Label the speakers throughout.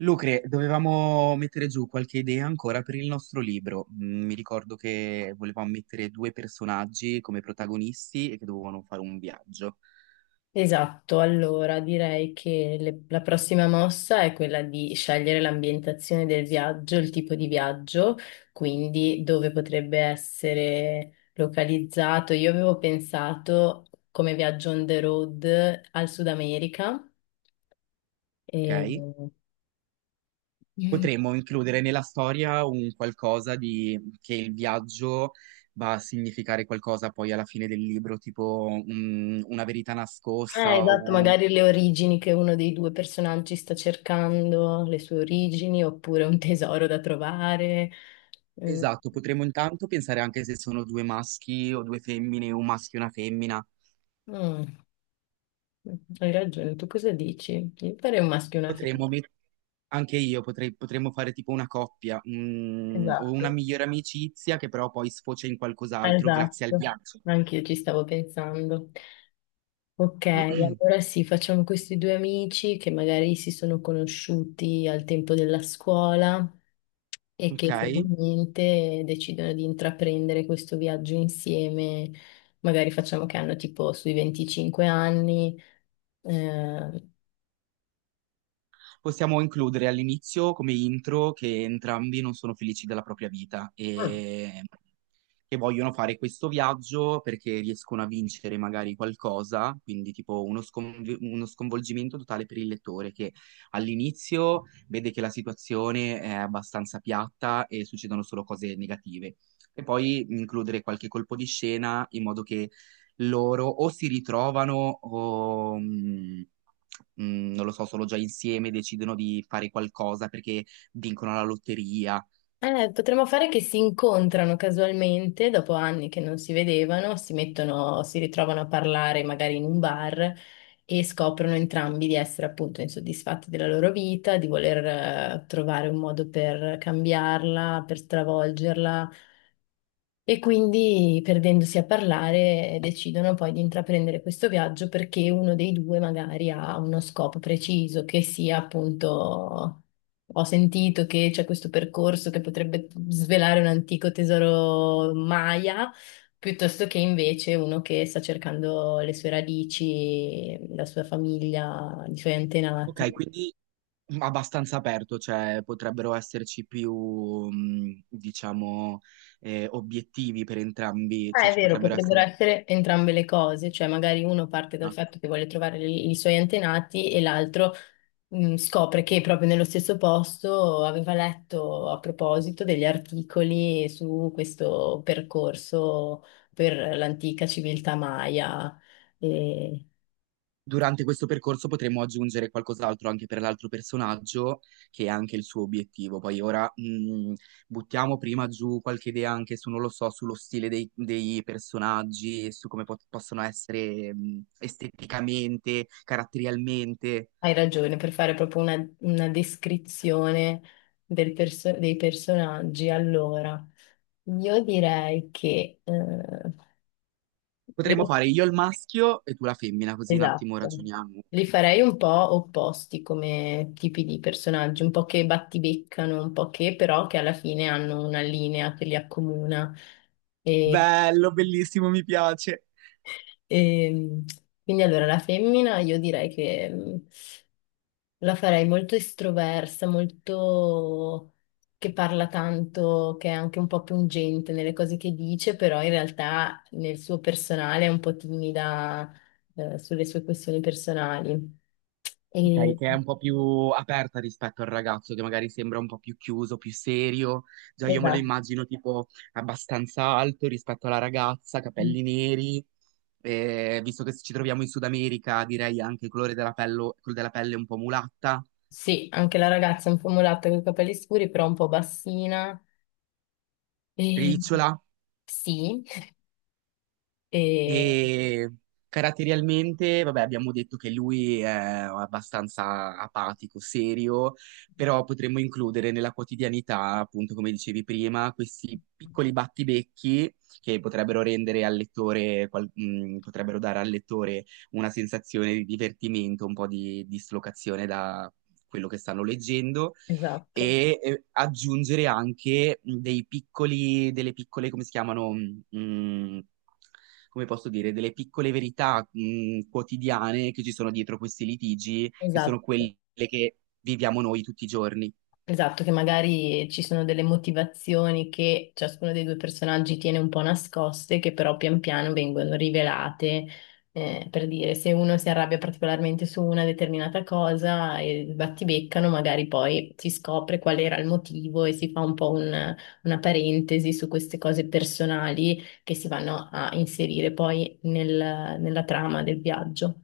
Speaker 1: Lucre, dovevamo mettere giù qualche idea ancora per il nostro libro. Mi ricordo che volevamo mettere due personaggi come protagonisti e che dovevano fare un viaggio,
Speaker 2: Esatto, allora direi che la prossima mossa è quella di scegliere l'ambientazione del viaggio, il tipo di viaggio, quindi dove potrebbe essere localizzato. Io avevo pensato come viaggio on the road al Sud America. E...
Speaker 1: ok?
Speaker 2: Mm.
Speaker 1: Potremmo includere nella storia un qualcosa di che il viaggio va a significare qualcosa poi alla fine del libro, tipo una verità nascosta o
Speaker 2: Esatto,
Speaker 1: un...
Speaker 2: magari le origini che uno dei due personaggi sta cercando, le sue origini, oppure un tesoro da trovare. Mm.
Speaker 1: Esatto, potremmo intanto pensare anche se sono due maschi o due femmine, un maschio e una femmina.
Speaker 2: Mm. Hai ragione, tu cosa dici? Io farei un maschio e una femmina.
Speaker 1: Potremmo met- Anche io potrei, potremmo fare tipo una coppia, o una
Speaker 2: Esatto.
Speaker 1: migliore amicizia che però poi sfocia in qualcos'altro grazie al
Speaker 2: Esatto,
Speaker 1: viaggio.
Speaker 2: anche io ci stavo pensando. Ok, allora sì, facciamo questi due amici che magari si sono conosciuti al tempo della scuola e
Speaker 1: Ok?
Speaker 2: che finalmente decidono di intraprendere questo viaggio insieme. Magari facciamo che hanno tipo sui 25 anni, eh,
Speaker 1: Possiamo includere all'inizio come intro che entrambi non sono felici della propria vita
Speaker 2: Mm.
Speaker 1: e che vogliono fare questo viaggio perché riescono a vincere magari qualcosa, quindi tipo uno, uno sconvolgimento totale per il lettore che all'inizio vede che la situazione è abbastanza piatta e succedono solo cose negative. E poi includere qualche colpo di scena in modo che loro o si ritrovano o... non lo so, sono già insieme, decidono di fare qualcosa perché vincono la lotteria.
Speaker 2: Potremmo fare che si incontrano casualmente dopo anni che non si vedevano, si mettono, si ritrovano a parlare magari in un bar e scoprono entrambi di essere appunto insoddisfatti della loro vita, di voler trovare un modo per cambiarla, per stravolgerla e quindi, perdendosi a parlare, decidono poi di intraprendere questo viaggio perché uno dei due magari ha uno scopo preciso, che sia appunto, ho sentito che c'è questo percorso che potrebbe svelare un antico tesoro Maya, piuttosto che invece uno che sta cercando le sue radici, la sua famiglia, i suoi antenati.
Speaker 1: Ok, quindi abbastanza aperto, cioè potrebbero esserci più, diciamo, obiettivi per entrambi,
Speaker 2: Ah,
Speaker 1: cioè
Speaker 2: è
Speaker 1: ci
Speaker 2: vero,
Speaker 1: potrebbero
Speaker 2: potrebbero
Speaker 1: essere...
Speaker 2: essere entrambe le cose, cioè magari uno parte dal fatto che vuole trovare i suoi antenati e l'altro scopre che proprio nello stesso posto aveva letto a proposito degli articoli su questo percorso per l'antica civiltà Maya. E
Speaker 1: Durante questo percorso potremo aggiungere qualcos'altro anche per l'altro personaggio, che è anche il suo obiettivo. Poi ora buttiamo prima giù qualche idea anche su, non lo so, sullo stile dei personaggi, su come possono essere esteticamente, caratterialmente.
Speaker 2: hai ragione, per fare proprio una descrizione dei personaggi. Allora, io direi che le
Speaker 1: Potremmo fare io il maschio e tu la femmina, così un attimo
Speaker 2: Esatto.
Speaker 1: ragioniamo.
Speaker 2: Li farei un po' opposti come tipi di personaggi, un po' che battibeccano, un po' che però che alla fine hanno una linea che li accomuna. E,
Speaker 1: Bello, bellissimo, mi piace.
Speaker 2: ehm, quindi allora la femmina io direi che la farei molto estroversa, molto che parla tanto, che è anche un po' pungente nelle cose che dice, però in realtà nel suo personale è un po' timida, sulle sue questioni personali.
Speaker 1: Ok,
Speaker 2: E...
Speaker 1: che è un po' più aperta rispetto al ragazzo che magari sembra un po' più chiuso, più serio. Già io me lo
Speaker 2: Esatto.
Speaker 1: immagino tipo abbastanza alto rispetto alla ragazza, capelli neri. Visto che ci troviamo in Sud America, direi anche il colore della pelle, quello della pelle un po' mulatta,
Speaker 2: Sì, anche la ragazza è un po' mulatta con i capelli scuri, però un po' bassina. E...
Speaker 1: ricciola.
Speaker 2: Sì, e...
Speaker 1: E caratterialmente, vabbè, abbiamo detto che lui è abbastanza apatico, serio, però potremmo includere nella quotidianità, appunto, come dicevi prima, questi piccoli battibecchi che potrebbero rendere al lettore, potrebbero dare al lettore una sensazione di divertimento, un po' di dislocazione da quello che stanno leggendo.
Speaker 2: esatto,
Speaker 1: Aggiungere anche dei piccoli, delle piccole, come si chiamano? mh, Come posso dire, delle piccole verità, quotidiane che ci sono dietro questi litigi, che sono
Speaker 2: esatto.
Speaker 1: quelle che viviamo noi tutti i giorni.
Speaker 2: Esatto, che magari ci sono delle motivazioni che ciascuno dei due personaggi tiene un po' nascoste, che però pian piano vengono rivelate, per dire se uno si arrabbia particolarmente su una determinata cosa e battibeccano, magari poi si scopre qual era il motivo e si fa un po' una parentesi su queste cose personali che si vanno a inserire poi nella trama del viaggio.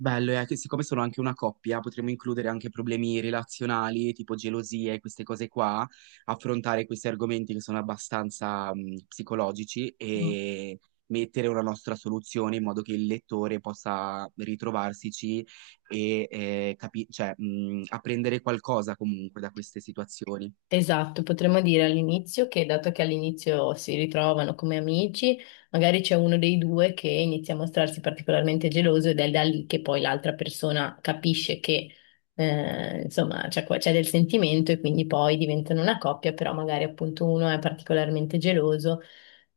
Speaker 1: Bello, è che siccome sono anche una coppia, potremmo includere anche problemi relazionali, tipo gelosie, queste cose qua, affrontare questi argomenti che sono abbastanza, psicologici e mettere una nostra soluzione in modo che il lettore possa ritrovarsici e cioè, apprendere qualcosa comunque da queste situazioni.
Speaker 2: Esatto, potremmo dire all'inizio che dato che all'inizio si ritrovano come amici, magari c'è uno dei due che inizia a mostrarsi particolarmente geloso ed è da lì che poi l'altra persona capisce che insomma c'è del sentimento e quindi poi diventano una coppia, però magari appunto uno è particolarmente geloso,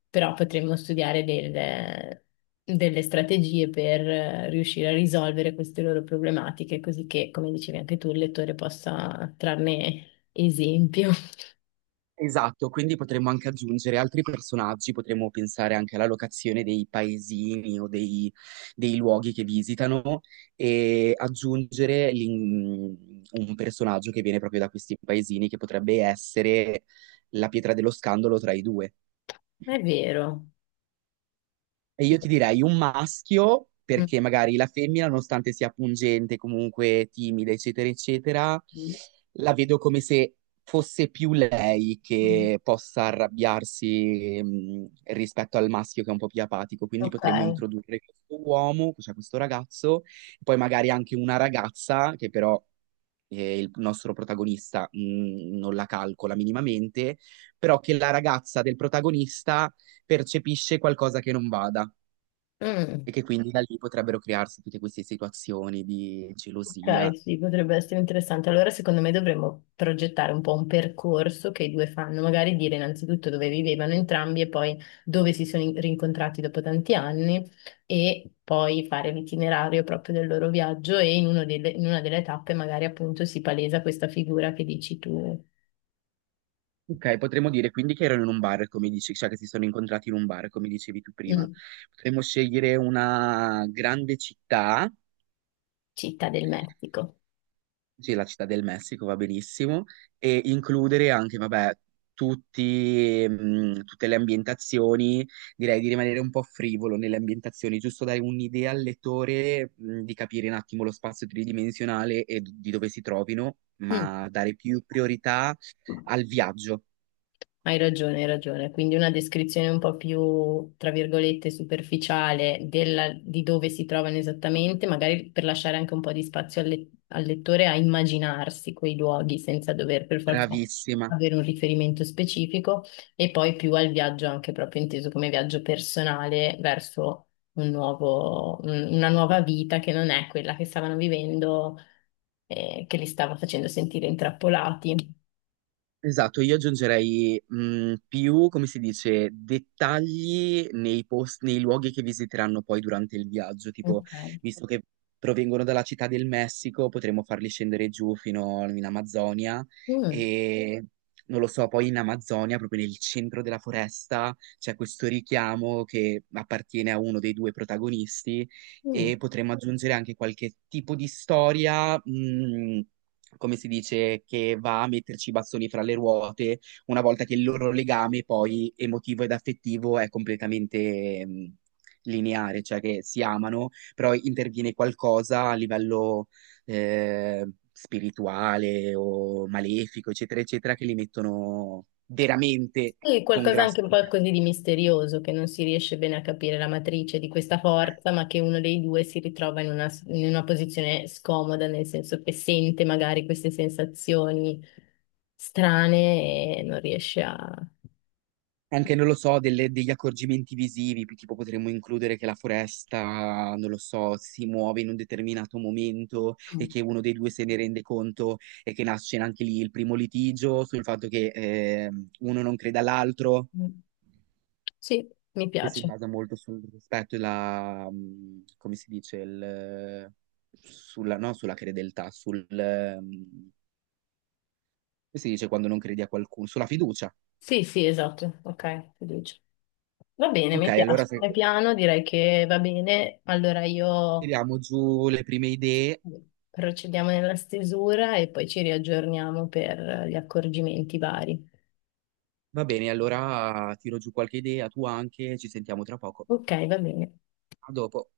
Speaker 2: però potremmo studiare delle strategie per riuscire a risolvere queste loro problematiche, così che, come dicevi anche tu, il lettore possa trarne esempio.
Speaker 1: Esatto, quindi potremmo anche aggiungere altri personaggi, potremmo pensare anche alla locazione dei paesini o dei luoghi che visitano e aggiungere un personaggio che viene proprio da questi paesini che potrebbe essere la pietra dello scandalo tra i due.
Speaker 2: È vero.
Speaker 1: E io ti direi un maschio,
Speaker 2: Mm.
Speaker 1: perché magari la femmina, nonostante sia pungente, comunque timida, eccetera, eccetera, la vedo come se fosse più lei
Speaker 2: Mm.
Speaker 1: che possa arrabbiarsi, rispetto al maschio che è un po' più apatico. Quindi
Speaker 2: Ok.
Speaker 1: potremmo introdurre questo uomo, cioè questo ragazzo, e poi magari anche una ragazza che però il nostro protagonista, non la calcola minimamente, però che la ragazza del protagonista percepisce qualcosa che non vada. E
Speaker 2: Mm.
Speaker 1: che quindi da lì potrebbero crearsi tutte queste situazioni di gelosia.
Speaker 2: Ok, sì, potrebbe essere interessante. Allora, secondo me dovremmo progettare un po' un percorso che i due fanno, magari dire innanzitutto dove vivevano entrambi e poi dove si sono rincontrati dopo tanti anni e poi fare l'itinerario proprio del loro viaggio e in una delle tappe magari appunto si palesa questa figura che dici tu,
Speaker 1: Ok, potremmo dire quindi che erano in un bar, come dici, cioè che si sono incontrati in un bar, come dicevi tu prima.
Speaker 2: mm,
Speaker 1: Potremmo scegliere una grande città.
Speaker 2: città del Messico.
Speaker 1: Sì, la città del Messico va benissimo e includere anche, vabbè, tutti, tutte le ambientazioni, direi di rimanere un po' frivolo nelle ambientazioni, giusto dare un'idea al lettore, di capire un attimo lo spazio tridimensionale e di dove si trovino,
Speaker 2: Mm.
Speaker 1: ma dare più priorità al viaggio.
Speaker 2: Hai ragione, hai ragione. Quindi una descrizione un po' più, tra virgolette, superficiale di dove si trovano esattamente, magari per lasciare anche un po' di spazio al lettore a immaginarsi quei luoghi senza dover per forza
Speaker 1: Bravissima.
Speaker 2: avere un riferimento specifico, e poi più al viaggio, anche proprio inteso come viaggio personale verso una nuova vita che non è quella che stavano vivendo, che li stava facendo sentire intrappolati.
Speaker 1: Esatto, io aggiungerei più, come si dice, dettagli nei luoghi che visiteranno poi durante il viaggio, tipo,
Speaker 2: Ok.
Speaker 1: visto che provengono dalla città del Messico, potremmo farli scendere giù fino in Amazzonia
Speaker 2: Mm,
Speaker 1: e, non lo so, poi in Amazzonia, proprio nel centro della foresta, c'è questo richiamo che appartiene a uno dei due protagonisti
Speaker 2: mm.
Speaker 1: e potremmo aggiungere anche qualche tipo di storia. Come si dice, che va a metterci i bastoni fra le ruote una volta che il loro legame poi emotivo ed affettivo è completamente lineare, cioè che si amano, però interviene qualcosa a livello eh, spirituale o malefico, eccetera, eccetera, che li mettono veramente
Speaker 2: Sì,
Speaker 1: con
Speaker 2: qualcosa
Speaker 1: grasso.
Speaker 2: anche un po' così di misterioso, che non si riesce bene a capire la matrice di questa forza, ma che uno dei due si ritrova in una posizione scomoda, nel senso che sente magari queste sensazioni strane e non riesce a.
Speaker 1: Anche, non lo so, degli accorgimenti visivi, tipo potremmo includere che la foresta, non lo so, si muove in un determinato momento e che uno dei due se ne rende conto e che nasce anche lì il primo litigio sul fatto che uno non crede all'altro,
Speaker 2: Mm. Sì, mi
Speaker 1: che si
Speaker 2: piace.
Speaker 1: basa molto sul rispetto e la, come si dice, il, sulla, no, sulla credeltà, sul, come si dice quando non credi a qualcuno, sulla fiducia.
Speaker 2: Sì, sì, esatto. Ok, fiducia. Va bene,
Speaker 1: Ok,
Speaker 2: mi
Speaker 1: allora
Speaker 2: piace.
Speaker 1: se
Speaker 2: È piano, direi che va bene. Allora io
Speaker 1: tiriamo giù le prime idee.
Speaker 2: Procediamo nella stesura e poi ci riaggiorniamo per gli accorgimenti vari.
Speaker 1: Va bene, allora tiro giù qualche idea, tu anche, ci sentiamo tra poco.
Speaker 2: Ok, va bene.
Speaker 1: A dopo.